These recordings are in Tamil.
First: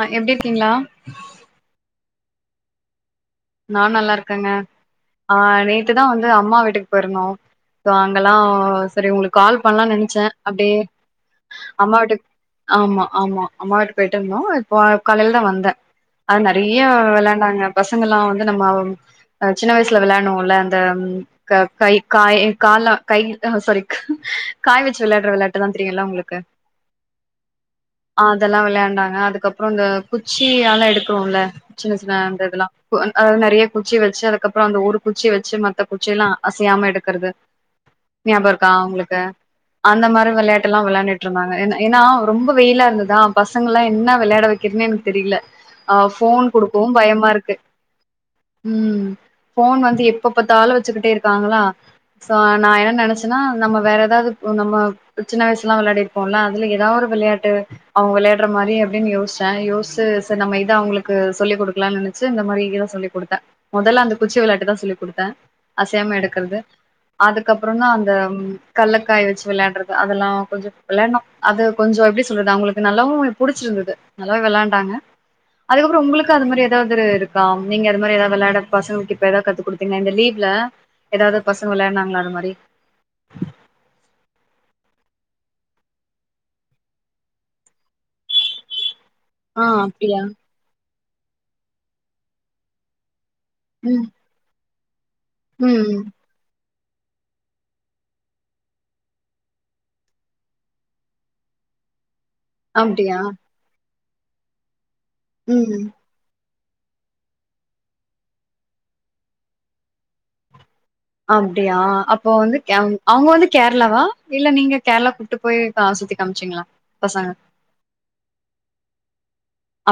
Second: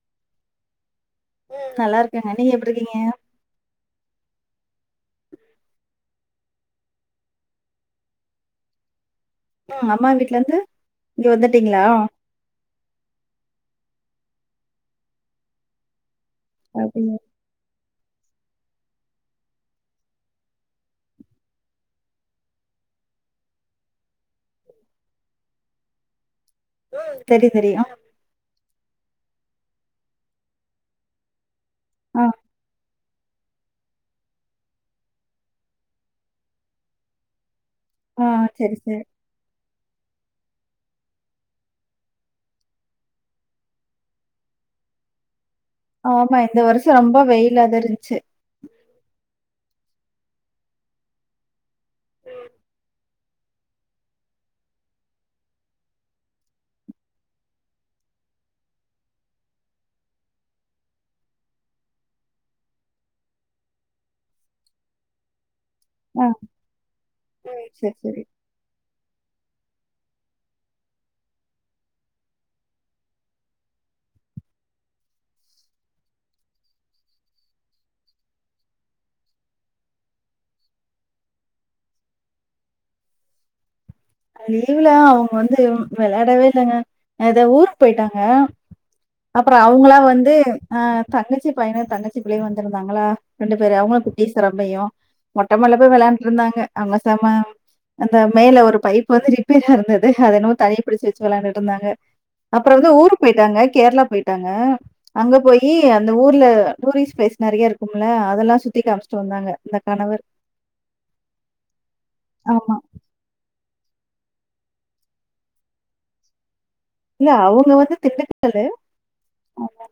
அ எப்டி இருக்கீங்களா நல்லா இருக்கங்க நீங்க எப்டி இருக்கீங்க நான் நல்லா இருக்கேங்க ஆ நேத்துதா வந் து அம்மா வீட்டுக்கு போயிருந்தோ சோ அங்கல்லா சரி உங்களுக் கால் ம் பண்ணலான் அம்மா நெனச்சே வீட்ல இருந்து அப்டியே இங்க வந்துட்டீங்களா அம்மா வீட்டுக் ஆமா ஆமா அம்மா வீட்டுக் போய்ட்டு வந்தோ இப்போ காலேல தா வந்தே அது நெறைய அப்டியா விளையாண்டாங்க பஸ் பசங்களா வந் நம்ம சின்ன வயசுல வெளையாட்ணோல்ல அந்த கை காய் கால்ல கை அ சாரி காய் வெச்சு வெளயாடுற வெளயாட்டல்லா தெரியுல உங்களுக்கு சரி சரி ஆ அதெல்லா வெளயாண்டாங்க அதுக்கப்பறோ இந்த குச்சியால எடுக்கறோல சின்ன சின்ன ஆ அந்த இதெல்லா நெறய குச்சி வச்சு அதுக்கப்பறோ அந்த ஒரு குச்சி வச்சு மத்த குச்சி எல்லா அசையாம எடுக்குறது ஆ நாபகோ இருக்கா சரி சரி உங்குளுக்கு அந்த மாரி வெளயாட்டு எல்லா வெளயாண்டுட்டு இருந்தாங்க ஏன்னா ஏன்னா ரொம்ப வெயிலா இருந்ததா பசங்க எல்லா என்ன வெளயாட வெக்கிறதுன்னே எனக்கு தெரியல ஆ ஆமா இந்த வருஷோ ரொம்ப வெயிலாத இருந்துச்சு உம் போன் வந்து எப்ப பாத்தாலு வச்சுக்கிட்டே இருக்காங்களா சோ நா என்ன நெனச்சேன்னா நம்ம வேற ஏதாவது நம்ம சின்ன வயசு எல்லா வெளயாடி இருப்போல்ல அதுல ஏதாவ ஒரு விளையாட்டு அவங்க வெளயாடுற மாரி அப்படின்னு யோசிச்சே யோசிச்சு சரி நம்ம இத அவங்களுக்கு சொல்லிக் கொடுக்கலாம்னு நெனச்சு இந்த மாரி இதா சொல்லி கொடுத்தே மொதல்ல அந்த குச்சி வெளயாட்டுதா சொல்லி குடுத்தே அசையாம ஆ எடுக்கறது ம், அதுக்கப்பறோந்த சரி அந்த சரி கல்ல காய் வச்சு வெளயாடுறது அதெல்லா கொஞ்சு வெளயாண்டனோ அது கொஞ்சு எப்படி சொல்றது அவங்களுக்கு நல்லாவு புடிச்சிருந்தது நல்லாவே வெளயாண்டாங்க அதுக்கப்பறோ உங்களுக்கு அது மாரி ஏதாவது இருக்கா நீங்க அது மாரி ஏதாவது வெளயாட பசங்களுக்கு இப்ப ஏதாவது கத்து குடுத்தீங்க இந்த லீவ்ல ஏதாவது பசங்க வெளயாடுனாங்களா அது மாரி லீவுல அவங்க வந்து வெளயாடவே இல்லைங்க அது ஊருக்கு போயிட்டாங்க அப்பறோ ஆ அவங்களா அப்டியா வந்து ஆ தங்கச்சி பையனு தங்கச்சி பிள்ளைையு வந்திருந்தாங்களா ரெண்டு பேரு அவங்களு ம் குட்டீஸ் தா ரொம்பயு மொட்டமாடில போய் ம் வெளயாண்டுட்டு இருந்தாங்க அங்க செம அந்த மேல ஒரு பைப் வந்து ரிப்பேரா இருந்தது அத என்னமோ தண்ணி பிடிச்சு வச்சு வெளயாண்டுட்டு இருந்தாங்க அப்பறோ வந்து அப்டியா ஊருக்கு போயிட்டாங்க கேரளா போயிட்டாங்க அங்க போயி ம் அந்த ஊர்ல டூரிஸ்ட் பிளேஸ் நறயா இருக்கும்ல அதெல்லா சுத்தி காமிச்சிட்டு வந்தாங்க எங்க கணவர் அப்டியா அப்போ வந்து ஆமா. அவங் அவங்க வந்து கே ரளாவா இல்ல நீங்க கேரளா கூட்டு போய் சுத்தி காமிச்சீங்களா இல்ல பசங்க அவங்க வந்து திண்டுக்கல்லு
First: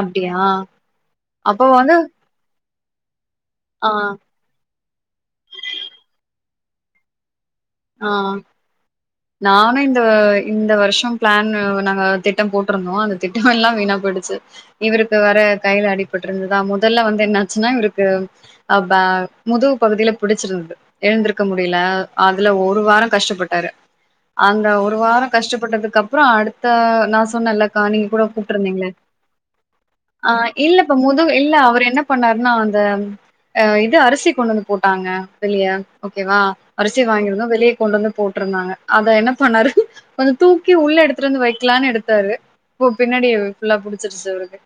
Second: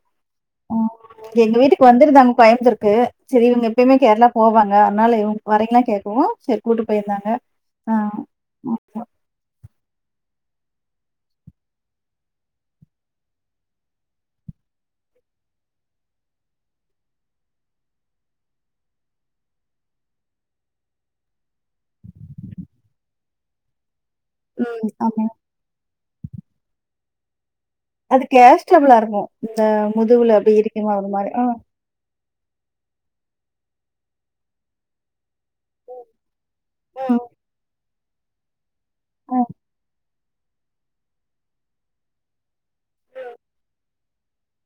அப்டியா எங்க அப்போ வீட்டுக்கு வந்து வந்துருந்தாங்க கோயம்பத்தூர்க் கு செரி இவங்க ஆ எப்பயுமே கேரளா போவாங்க அதனால இவங்க வரிங்கலா கேக்கவு செரி கூட்டு போயிருந்தாங்க ஆ ஆமா. நானானு த இந்த வருஷோ பிளான்னு நாங்க திட்டம் போட்ருந்தோ அந்த திட்டம் எல்லாம் வீணா போயிடுச்சு இவருக்கு வேர கையில அடிபட்டுயிருந்ததா முதல்ல வந்து என்னாச்சுன்னா இவருக்கு ஆ ப முதுகு பகதில பிடிச்சிருந்தது எழ்ந்திருக்க முடியல அதுல ஒரு வாரோ கஷ்டப்பட்டாரு அந்த ம். ஒரு ஆமா. வாரோ கஷ்டப்பட்டதுக் கப்றோ அடுத்த நா சொன்னல்ல அது கேஸ்ட்டபுளா இருக்கு இந்த ஆ முதுவுல அப்டி இல்லப்ப இரிக்கமாகுற மாரி முதுகு அ இல்ல அவர் என்ன பண்ணாருன்னா அந்த இது அரிசி கொண்டு வந்து போட்டாங்க வெளிய ஓகேவா அரிசி‌ ம். வாங்கியிருந்தோ வெளிய கொண்டு வந்து போட்டுருந்தாங்க அத என்ன ம். பண்ணாரு கொஞ்சோ தூக்கி உள்ள எடுத்துட்டு வந்து வைக்கலான்னு எடுத்தாரு இப்போ பின்னாடி ஃபுல்லா புடிச்சுருச்சு அவருக்கு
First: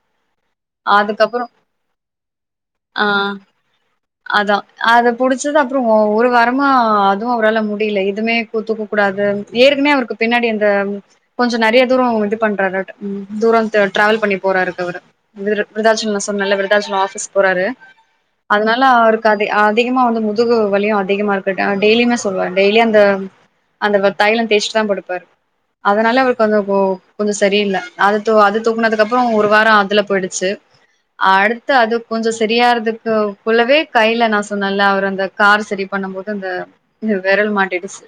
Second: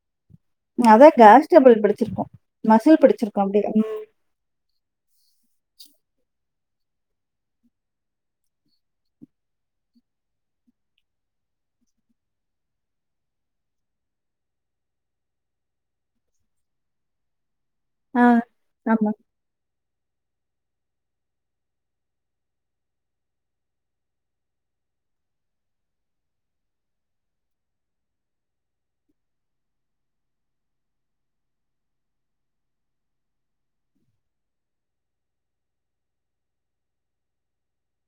அதான் அதுக்கப்புறோ கேஸ்டபிள் புடுச்சுருக்கு மசுல் ஆ புடிச்சுருக்கு அப்டியே ம் அதா அது புடிச்சது அப்றோ ஒ ஒரு வாரமா அதுவு அவரால முடில இதுமே இப்ப தூக்க கூடாது ஏற்கனே அவருக்கு பின்னாடி அந்த கொஞ்ச நெறைய தூரோ இது பண்றாரு தூரோ த டிராவல் பண்ணி போறாரு இப்ப இவரு விரு விருதாச்சலம் சொன்னேல விருதாச்சலோ ஆபீஸ் போறாரு ஆ ல ஆமா. அவருக்கு அதி அதிகமா வந்து முதுகு கு வலியு‌ அதிகமா இருக்கட்டா டெய்லியுமே சொல்லுவாரு டெய்லி அந்த அந்த வ தைலந் தேஸ்டு தா படுப்பாரு அதனால அவருக்கு கொஞ்சோ கோ கொஞ்சோ சரியில்ல அது து அது தூக்குனதுக்கப்ரோ ஒரு வாரோ அதுல போயிடுச்சு அடுத்து அது கொஞ்சோ சரியாரதுக்கு உள்ளவே கையல நா சொன்னேல அவர் அந்த கார் செரி பண்ணும் போது அந்த விரல் மாட்டுச்சு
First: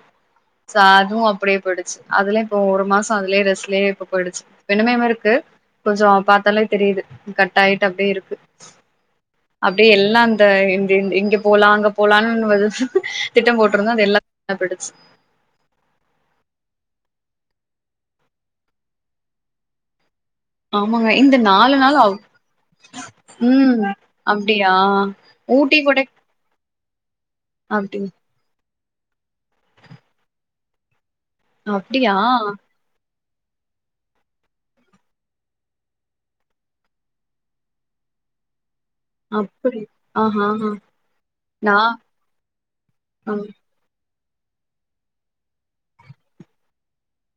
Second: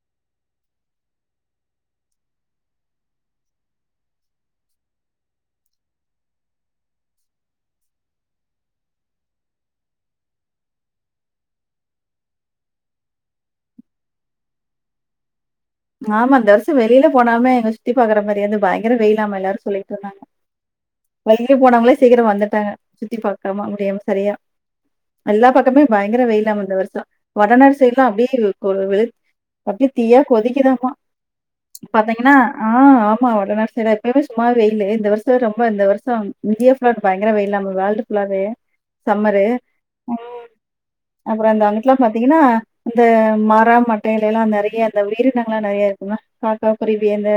சா அதுவு அப்டி போய்டுச்சு அதுல இப்போ ஒரு மாச அதுலயே ரெஸ்லயே இப்ப போயிடுச்சு வினிமேமருத்து கொஞ்சோ பாத்தாலே தெரிது கட்டாயிட்டு அப்டியே இருக்கு அப்டியே எல் லா‌ந்தை ந் ந்த இங்க போலாம் அங்க போலாம்னு திட்டோ போட்டிருந்தோ அது எல்லா போட்டுச்சு ஆமா இந்த வருஷோ வெளில போனாமே எங்க சுத்தி பாக்குற மாரியா இந்து பயங்கர வெயிலாமா எல்லாரூ சொல்லிட்ருந்தாங்க ஆமாங்க இந்த வெளில நாலு போனாவங்களே நாள் அவ் சீக்கிரோ வந்துட்டாங்க சுத்தி பாக்காம ம் முடியாம சரியா அப்டியா எல்லா ஊட்டி பக்கமே கொடை பயங்கர வெயிலாமா இந்த வருஸ் த வட நாட் அப்டி சைட்லா அப்டியே [unintelligible] தீயா கொதிக் கிதாமா அப்டியா பாத்தீங்கன்னா ஆ அப் மா வடநா சைல எப்பயுமே சும்மாவ வெயில்லு இந்த வருஷோ ரொம்ப இந்த வருஷம் இந்தியா ஃபுல்லா இப்ப பயங்கர வெயில் நாம்ம வேர்ல்டு ஃபுல்லாவே சம்மரு அப்டி ம் ஆஹா ஹா அப்புறோ அந்த நா அங்குட்லா பாத்தீங்கன்னா இந்த ம் மர மட் வேலேலா நறையா அந்த வீடு [unintelligible] ல்லா நறையா இருக்குமா காக்கா குருவி அந்த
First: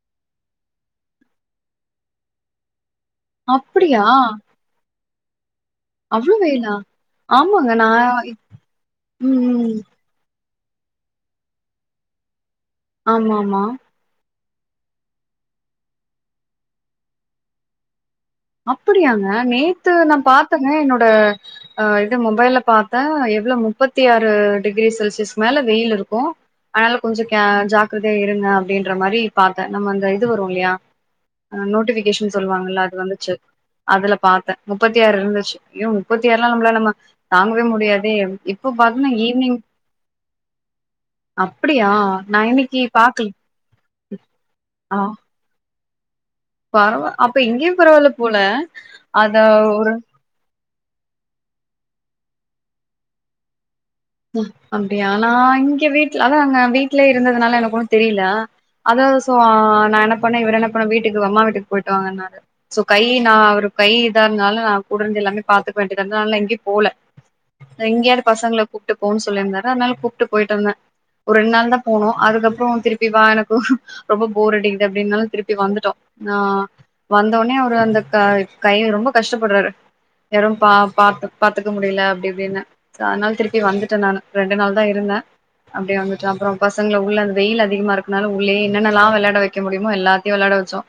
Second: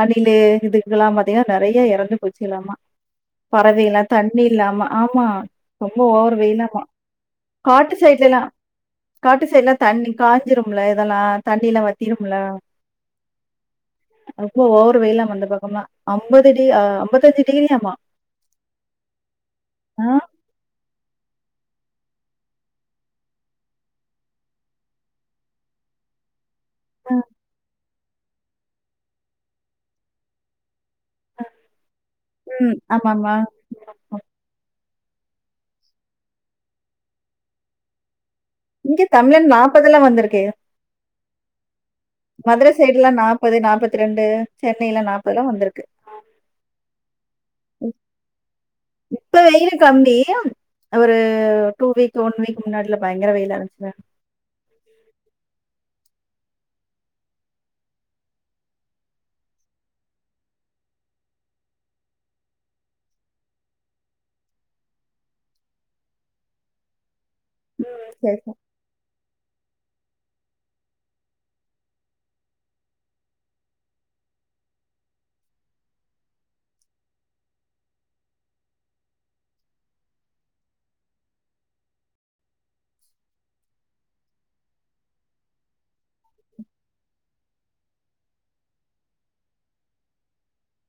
அணிலு இதுக்கெல்லா பாத்தீங்கன்னா நறைய எறந்து போச்சுக்கலாமா பறவையில்லா அப்டியா தண்ணி இல்லாம ஆம் மா ரொம்ப அவ்ளோ ஓவர் வெயிலா வெயிலாமா ஆமாங்க நா காட்டு சைடுல எல்லா ம் காட்டு ம் சைடுலா தண்ணி கா துரும்ல இதல்லா தண்ணில வ இருமலா ஆமாமா ரொம்ப ஓவர் வெயிலாமா அந்த பக்கமா அம்பது டி அம்பத்தஞ்சு டிகிரியாமா அப்படியாங்க நேத்து ஆ, நா பாத்தங்க என்னோட அ அ இது மொபைல்ல பாத்த எவ்ளோ முப்பத்தி ஆறு டிகிரி செல்சியஸ்கு மேல வெயில் இருக்கு ஆனாலு ஆ. கொஞ்ச கே ஜாக் குதே இருங்க அப்டின்ற மாரி பாத்த நம்ம அந்த இது வரு இல்லையா அ நோட்டிஃபிகேஷன் ம். சொல்வாங்கல அது வந்து சு ஆமாமா. அதுல பாத்த முப்பத்தி ஆறு இருந்துச்சு யோ முப்பத்தி ஆறுலா நம்மளா நம்ம தாங்கவே முடியாதே அப்ப இங்க பாத்திங்னா தமிழ்நாடு ஈவ்னிங் வந்திருக்கு. அப்டியா நா மதுர இன்னைக்கு சைடு எல்லா பாக்கல நாப்பது நாப்பத்தி ரெண்டு ஆ சென்னைல்ல நாப்பதுல்ல வந்து இருக்கு பரவா அப்ப இங்கயு பரவால்ல போல இப்ப அத வெயிலு ஒரு கம்மி ஒரு டூ வீக் ஒன் வீக் முன்னாடில பயங்கர வெயிலா இருந்துச்சுல அ அப்டியா நா இங்க வீட் அதா அங்க வீட்லயே இருந்ததுனால எனக்கு ஒன்னு தெரில அதாவது சோ நா என்ன பண்ணே இவரு என்ன பண்ண வீட்டுக்கு வெம்மா வீட்டுக்கு போயிட்டு வாங்கனாரு சோ கை நா ஒரு கை இதா இருந்தால நா கூடருந்து எல்லாமே பாத்துக்க வேண்டிதாருந்துது அதுனால நா எங்கயு போகுல இங்க யாரு சரி. பசங்கள கூப்ட்டு போன்னு சொல்லிருந்தாரு அதனால கூப்ட்டு போய்ட்டு வந்த ஒரு ரெண்டு நாள் தா போனோ அதுக்கப்புற திருப்பி வா எனக்கு ரொம்ப போர் அடிக்குது அப்டின்னால திருப்பி வந்துட்டோ ஆ வந்தவுடனே அவரு அந்த க கை ரொம்ப கஷ்டப்படறாரு யாரும் பா பாத் பாத்துக்க முடில அப்டி இப்டினு சோ அதனால திருப்பி வந்துட்ட நானு ரெண்டு நாள் தா இருந்த அப்டியே வந்துட்ட அப்ற பசங்கள உள்ள அங் வெயில் அதிகமா இருக்கனால உள்ளயே என்னென்னல்லா வெளையாட வைக்க முடியுமோ எல்லாத்தையு வெளையாட வச்சோ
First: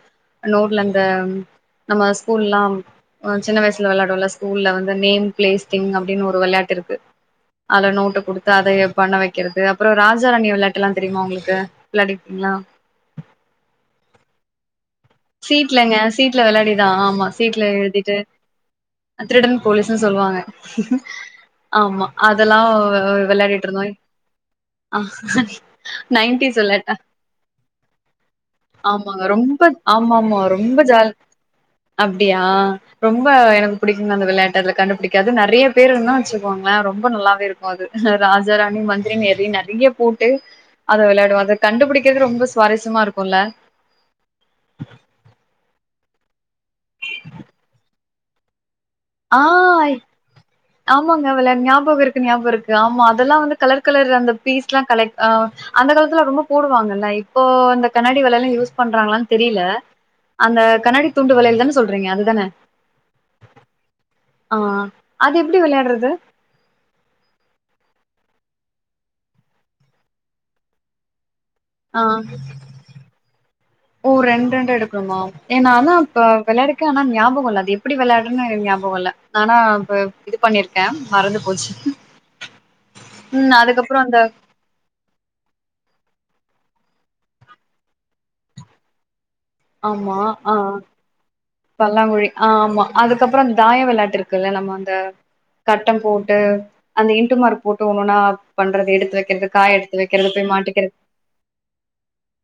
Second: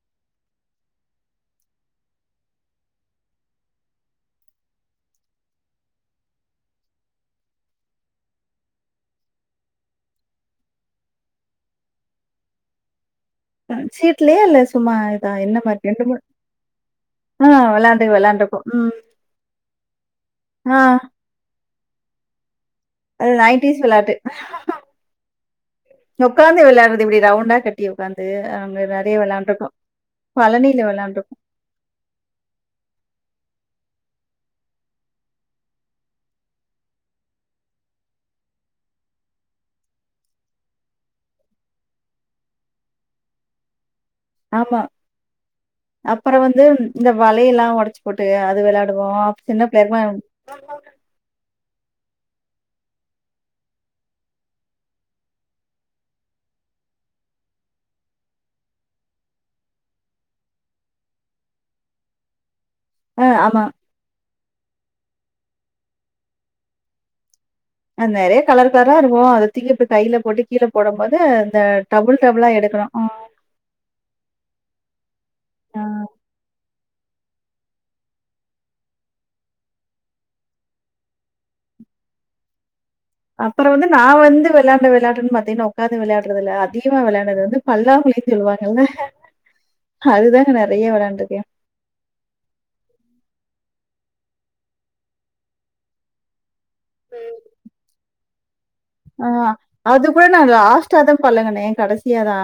நோர்ல அந்த நம்ம ஸ்கூல்லா சின்ன வயசுல வெளையாடுவோல ஸ்கூல்ல வந்து நேம் பிளேஸ் திங் அப்டினு ஒரு வெளையாட்டிருக்கு அத நோட்ட குடுத்து அதை பண்ண வக்கிறது அப்புற ராஜா ராணி விளையாட்டு எல்லா தெரியுமா உங்களுக்கு விளையாடிருக்கிங்ளா சீட்லயா இல்ல சும்மா இதா என்ன மாரி? சீட்லங்க மூ சீட்ல வெளையாடிதா ஆமா ஆ சீட்ல வெளாண்டு எழுதிட்டு வெளாண்டுருக்கோம். ம். அ திருடன் போலீஸ்னு சொல்லுவாங்க ஆ ஆமா அதெல்லா அ வெளாடிட்டு நைன்டிஸ் இருந்தோ வெள்ளாட்டு நைன்டிஸ் உக்காந்து வெளாட்டா வெளையாடுறது இப்பிடி ரவுண்டா கட்டி உக்காந்து அங்க நறைய ஆமாங்க ரொம்ப வெளையாண்டுருக்கோ ஆமா ஆமா ரொம்ப ஜால் அப்டியா ரொம் ரொம்ப எனக்கு புடிக்குங்க அந்த வெளையாட்டு அதுல கண்டுபுடிக்காது நறைய பேரு இருந்தா வச்சிக்கோங்களே ரொம்ப நல்லாவே இருக்கு அது ராஜ ராணி மந்திரின் நெறை நெறைய போட்டு அத வெளையாடுவோ அத கண்டுபுடிக்கறது ரொம்ப சுவாரஸ்யமாருக்குல்ல ஆமா அப்புறோ வந்து இந்த வலையல்லா ஒடைச்சு போட்டு அது வெளையா ஆ ஆமாங்க உங்ள ஞாபகோருக் க்கு ஞாபகம் இருக்கு ஆமா அதெல்லா வந்து கலர் கலர் அந்த பீஸ்ட்லா கலெக்ட் ஆ அந்த காலத்துல ரொம்ப போடுவாங்கல்ல இப்போ இந்த கண்ணாடி வலையெல்லா யூஸ் பண்றாங்களான் தெரில அந்த கண்ணாடி தூண்டு வலையில தான சொல்றீங்க அதுதான ஆ ஆமா ஆ அது எப்பிடி வெளையாடுறது அது நெறைய கலர் கலரா இருக்கு அத தூக்கி இப்டி கைல போட்டு கீழ போடம் போது ஆ ஓ ரெண்டு ரெண்டா எடுக்கணுமா ஏ நா ஆ தா இப்ப வெளையாடி க்கே ஆனா ஞாபகோ இல்ல அது எப்டி வெளயாடுனுன்னு ஞாபகோ இல்ல நானா இப்ப இது பண்ணிருக்கே மறந்து போச்சு ம் அப்பறோ வந்து அதுக்கப்றோ நா அந்த வந்து வெளாண்ட விளையாட்டுன்னு பாத்தீன்னா உக்காந்து விளையாடுற விளையா அதிகமா விளையாண்டது வந்து பல்லாங்குழின் சொல்லுவாங்கல்ல ஆமா அதுதாங்க ஆ நெறைய வெளாண்டுருக்கே பல்லாங்குழி ஆ ஆமா அதுக்கப்பறோ தாயோ விளையாட்டு இருக்குல்ல நம்ம அந்த கட்டம் போட்டு அந்த இண்டு மார்க் போட்டு ஒவ்வொண்ணா ஆ அது கூட நா மாட்டிக்கிறது லாஸ்டா தா பழகுணே கடசியா தா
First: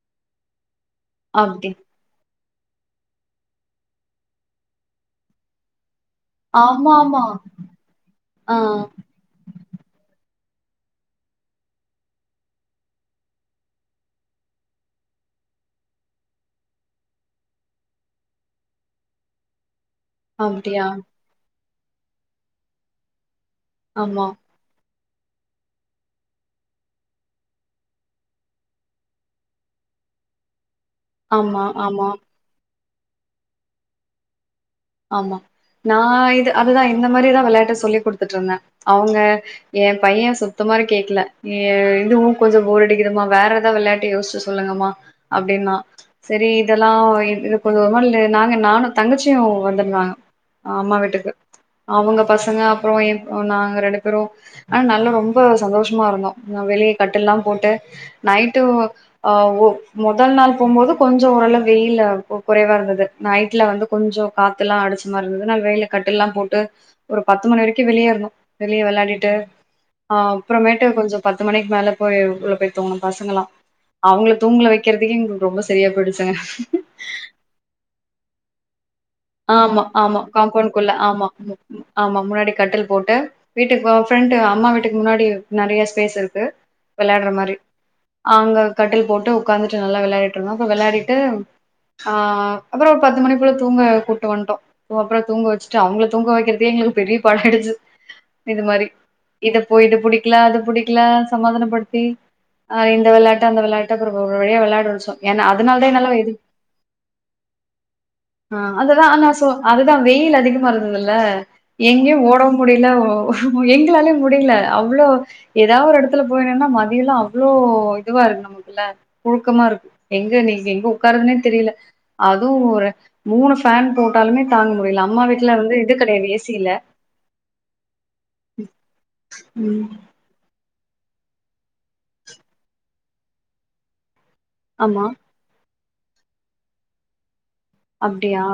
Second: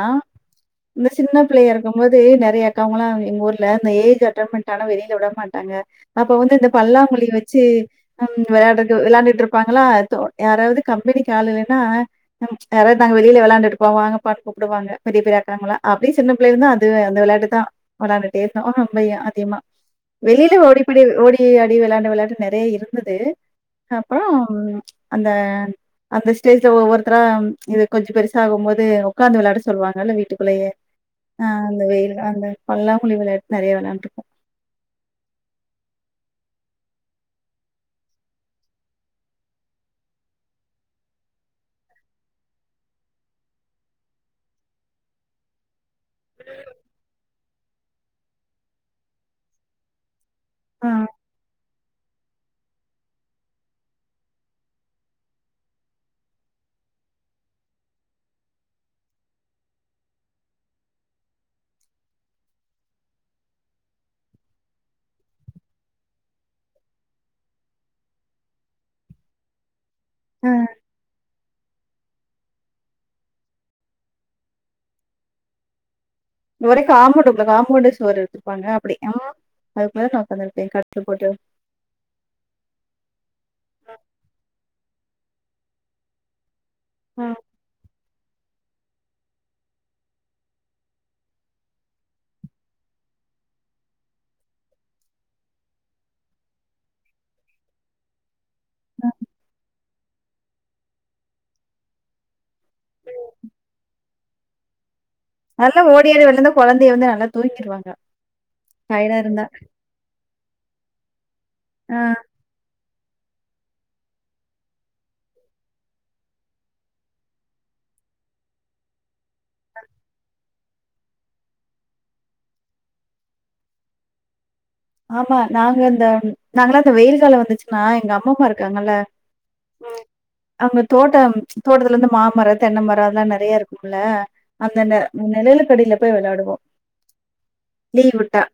இந்த சின்ன பிள்ளையா அப்டி இருக்கும் போது நெறைய கமலா எங்க ஊரு ல இந்த ஏஜ் அட்டன்ட் பண்ட்டானா வெளில விட மாட்டாங்க அப்ப வந்து இந்த ஆமா ஆமா பல்லாங்குழி வச்சு அம் ஆ விளையாடுட்டு விளையாண்டுட்டு இருப் இருப்பாங்களா தோ யாராவது கம் படிக்கு ஆள் இல்லேன்னா ம் ச் யாராவது நாங்க வெளில விளையாண்டுட்டு போவாங்க வாங்கப்பானு கூப்புடுவாங்க பெரிய பெரிய ஆட்காரங்கல்லா அப்டியே சின்ன பிள்ளேல இருந்து அது அந்த விளையாட்டுதா விளையாண்டுட்டே இருப்போ ஆஹோ ரொம்பயே அதிகமா வெளில அப்டியா ஓடிப்புடி ஓடி ஆ டி விளாண்ட விளையாண்டு நெறைய இருந்தது அப்பறோ ஆமா ச் அந்த அந்த ஸ்டேஜ்ல ஒவ்வொருத்தரா ச் இது கொஞ்சோ பெருசாகு போது ஒக்காந்து விளாட சொல்லுவாங்கல்ல வீட்டுக்குள்ளயே ஆமா ஆமா பல்லாங்குழி விளையாட்டு நெறைய விளையாண்டுருக்கோ ஆமா நா இது அதுதா இந்த மாரிதா விளையாட்ட சொல்லி் குடுத்துட்டுருந்தே அவுங்க எ பையே சுத்தமாரி கேக்கல எ இதுவு கொஞ்சோ போர் அடிக்குதுமா வேற ஏதாது விளையாட்டு யோசிச்சு சொல்லுங்கம்மா அப்டின்னா சரி இதல்லா இது கொஞ்சோ ஒரு மாரி லெ நாங்க நானு தங்கச்சியு வ நா ஆ அம்மா வீட்டுக்கு அவங்க பசங்க அப்புற என் நாங்க ரண்டு பேரு ஆனா நல்லா ரொம்ப சந்தோஷமா இருந்தோ வெளிய கட்டில்லாம் போட்டு நைட்டு ஆ மொதல் நாள் போகும்போது கொஞ்ச ஓரளவு வெயில் கு குறைவா இருந்தது நைட்ல வந்து கொஞ்ச காத்துல்லா அடிச்ச மாரி இருந்துது நா வெளில கட்டில்லா போட்டு ஒரு பத்து மணி வரைக்கு வெளிய இருந்தோ வெளிய வெளாடிட்டு அ ஆ அப்றமேட்டு கொஞ்ச பத் பத்து மணிக்கு மேல போய் உள்ள போய் தூங்கு பசங்களெலா அவங்கள தூங்க வெக்கறதுக்கே எங்களுக்கு ரொம்ப சரியா போயிடு ஒரே காம்பவுண்டுகுள காம்பவுண்டே சுவரு வச்சிருப்பாங்க ஆமா ஆமா காம்பவுண்ட்குள்ள கட்டில் ஆமா போட்டு. ஆமா முன்னாடி கட்டல் போட்டு வீட்டுக்கு ஃப்ரெண்ட் அம்மா வீட்டு க்கு முன்னாடி நெறையா ஸ்பேஸ் இருக்கு வெளாடற ம். மாரி அங்க கட்டில் போட்டு உக்காந்துட்டு நல்லா விளையாடிட்ருந்தோ அப்ற விளையாடிட்டு ஆ அப்பற ஒரு பத்து மணி போல தூங்க கூட்டு வன்ட்டோ அப்பற தூங்க வெச்சுட்டு அவங்கள தூங்க வெக்கிறதே எங்களுக்கு பெரிய பாடு ஆயிடுச்சு இது மாரி இத போ இது புடிக்கல அது புடிக்கல சமாதானப்படுத்தி ஆ இந்த வெளாட்டு அந்த வெளாட்டு ஒரு ஒரு வழியா வெளாட வச்சோ நல்லா ஓடியாடி வெளயாண்டா கொழந்தைக வந்து நல்லா தூங்கிடுவாங்க ஆ அதுதா நா சொ அதுதா வெயிலு அதிகமா இருந்துதுல்ல ஆ எங்கயு ஓடவு முடில ஓ எங்களாலயே முடில அவ்ளோ எதா ஒரு எடத்துல போய் நின்னா மதியெல்லா அவ்ளோ இதுவா இருக்கு நமக்குள்ள புழுக்கமா இருக்கு எங்க நீங்க எங்க உக்காரதுனே தெரில அதுவு ஒரு மூணு ஃபேன் போட்டாலுமே தாங்க முடியல அம்மா ஆமா வீட்ல வந்து நாங்க இது இந்த கெடையாது ஏசி இல்ல நாங்கெலாம் அந்த வெயில் காலம் வந்துச்சுன்னா எங்க அம்மா அப்பா இருக்காங்கல்ல ம் அங்க தோட்டம் தோட்டத்துலேருந்து மாமரம் தென்னை மரம் அதெல்லாம் நிறையா இருக்குல அந்த ஆமா நிழலுக்கடியில போய் விளையாடுவோம் வில் விட்டா அப்டியா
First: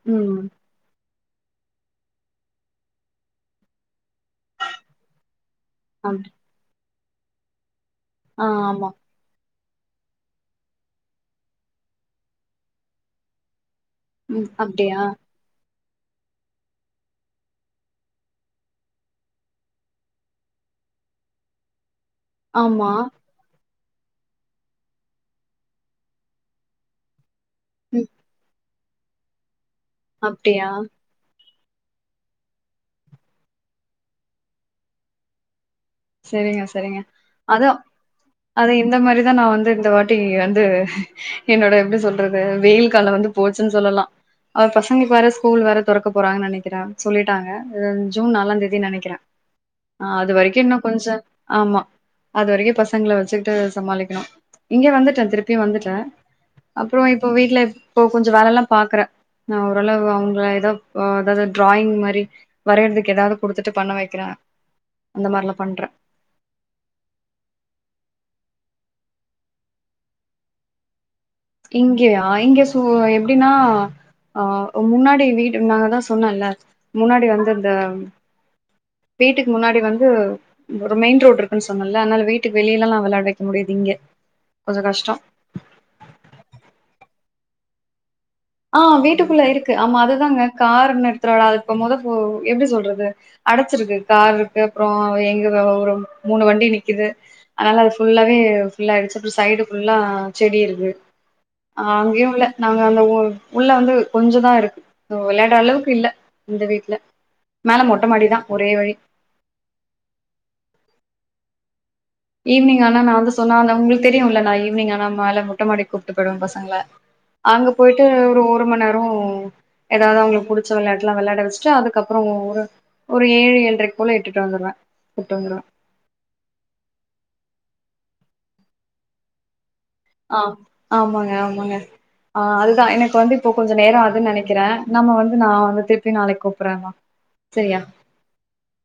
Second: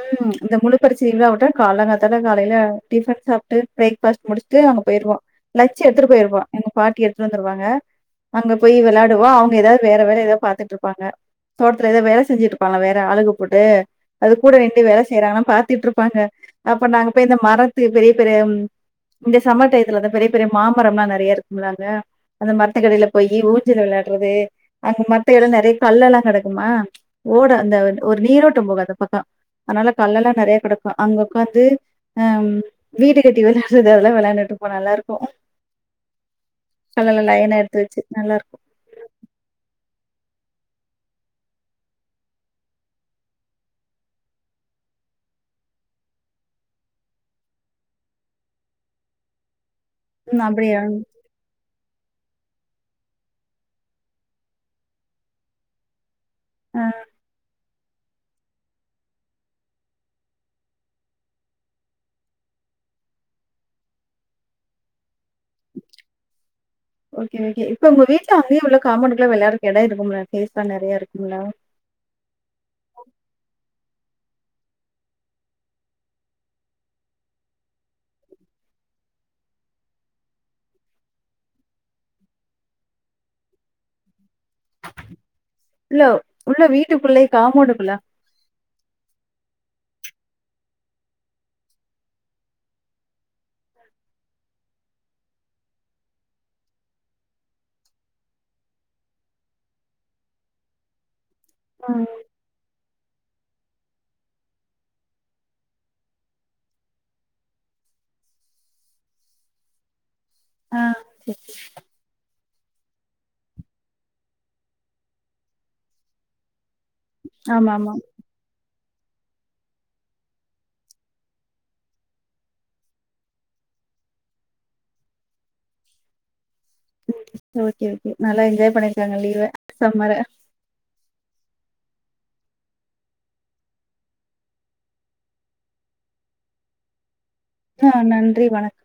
ம் முழு பரிச்சை இருந்தா விட்ட காலம் காலத்தில காலையில டிஃபன் சாப்பிட்டு பிரேக் பிரேக்ஃபாஸ்ட் முடிச்சுட்டு அங்க போயிடுவம் லஞ்ச் எடுத்துட்டு அப்டி போயிடுவோம் எங்க பாட்டி எடுத்துட்டு வந்துருவாங்க ஆ அங்க போய் ஆமா விளையாடுவோம் அவங்க ஏதாவது வேற வேலை ஏதாவது பார்த்துட்டு இருப்பாங்க தோட்டத்துல ஏதோ வேலை செஞ்சுட்டு இருப்பாங்க வேற ஆளுக போட்டு உம் அப்படியா காத்துட்டு இருப்பாங்க அப்ப நாங்க போய் இந்த மரத்து பெரிய பெரிய இந்த சம்மர் டையத்துல பெரிய பெரிய மாமரம் எல்லாம் நிறைய இருக்கும் இல்ல அங்க அந்த ஆமா மரத்துக்கடியில ‌போயி ஊ ஊஞ்சல் விளையாடுறது அங்க மரத்து இடம் நிறைய கல்லு எல்லாம் கிடக்குமா ஓட அந்த ம் ஒரு நீரோட்டும் போகது பக்கா அதனால கல் எல்லாம் நிறைய அப்டியா கிடக்கும் அங்க வந்து அஹ் வீடு கட்டி விளையாடுறது அதெல்லாம் விளையாண்டுட்டு இருப்போம் நல்லா இருக்கும் சரிங்க சரிங்க அதான் நல்லாருக்கும். அத இந்த மாதிரிதான் நான் வந்து இந்த வா டி வந்து என்னோட எப்படி சொல்றது வெயில் காலம் வந்து போச்சுன்னு சொல்லலாம் அவ பசங்களுக்கு வேற ஸ்கூல் வேற துறக்க போறாங்கன்னு நினைக்கிறேன் சொல்லிட்டாங்க ஜூன் நாளாம் தேதின்னு நினைக்கிறேன் ஆஹ அது ம் வரைக்கும் அப்படியா? இன்னும் கொஞ்சம் ஆமா அதுவரைக்கும் பசங்களை வச்சுக்கிட்டு சமாளிக்கணும் இங்க வந்துட்டேன் திருப்பியும் வந்துட்டேன் ஆ அப்புறம் இப்போ வீட்டு்ல இப்போ கொஞ்சம் வேலை எல்லாம் பாக்குறேன் ஓரளவு அவங்கள ஏதாவது டிராயிங் மாதிரி வரையறதுக்கு ஏதாவது கொடுத்துட்டு பண்ண வைக்கிறேன் அந்த மாதிரி ஓகே ஓகே இப்ப உங்க வீட்டுல அங்க எவ்ளவு காம்பவுண்டுக்குள்ள வெளாரதுக்கு எட இருக்கும்ல ஸ்பேஸ் எல்லா நெறைய இருக்கு இங்கேயா இங்க சு எப்படின்னா ஆஹ் முன்னாடி வீடு நா அதான் சொன்னேன்ல்ல முன்னாடி வந்து இந்த வீட்டுக்கு முன்னாடி வந்து ஒரு மெயின் ரோடு் இருக்குன்னு சொன்னேல்ல அதனால வீட்டுக்கு வெளியிலல்லாம் வெளயாட வைக்க முடியாது இங்க கொஞ்சோ கஷ்டம் உள்ள வீட்டுக்குள்ளயே காம்போண்டுக்குள்ள ஆஹ் வீட்டுக்குள்ள இருக்கு ஆமா அதுதாங்க கார் நிறுத்துரோல்ல அது இப்போ மொதோ எப்பிடி சொல்றது அடச்சிருக்கு கார் இருக்கு அப்புறம் எங்க ஒரு மூணு வண்டி நிக்குது அதனால அது ஃபுல்லாவே ஃபுல்லாயிச்சு அப்புறம் சைடு ஃபுல்லா செடி இருக்கு அஹ் ம். அங்கேயும் இல்ல நாங்க அந்த ஊ உள்ள வந்து கொஞ்ச தான் இருக்கு வெளையாட அளவுக்கு இல்ல இந்த வீட்டுல மேல மொட்ட மாடிதான் ஒரே வழி ஆஹ் சரி சரி ஈவினிங் ஆனா நா வந்து சொன்னால்ல உங்களுக்கு தெரியும் இல்ல நான் ஈவினிங் ஆனா மேல மொட்டமாடிக் கூப்பிட்டு போயிடுவேன் பசங்கள அங்க ஆமாமா. போயிட்டு ஒரு ஒரு மணி நேர ப்புறோ ஏதாவது அவங்களுக்கு புடிச்ச வெளாட்டு எல்லாம் வெளயாட வச்சுட்டு அதுக்கப்புறம் ஒரு ஒரு ஏழு ஏழ்றைக்கு போல இட்டுட்டு வந்துருவேன் விட்டு வந்துடுவேன் ம் ஓகே ஓகே நல்லா என்ஜாய் பண்ணிருக்காங்க லீவ சம்மர. ஆஹ் ஆமாங்க ஆமாங்க ஆஹ் அதுதான் எனக்கு வந்து இப்போ கொஞ்சோ நேர ஆதுன்னு நெனக்கிறேன் நம்ம வந்து நான் வந்து திருப்பியு நாளைக்கு கூப்புறே அம்மாங்க ஆஹ் நன்றி வணக்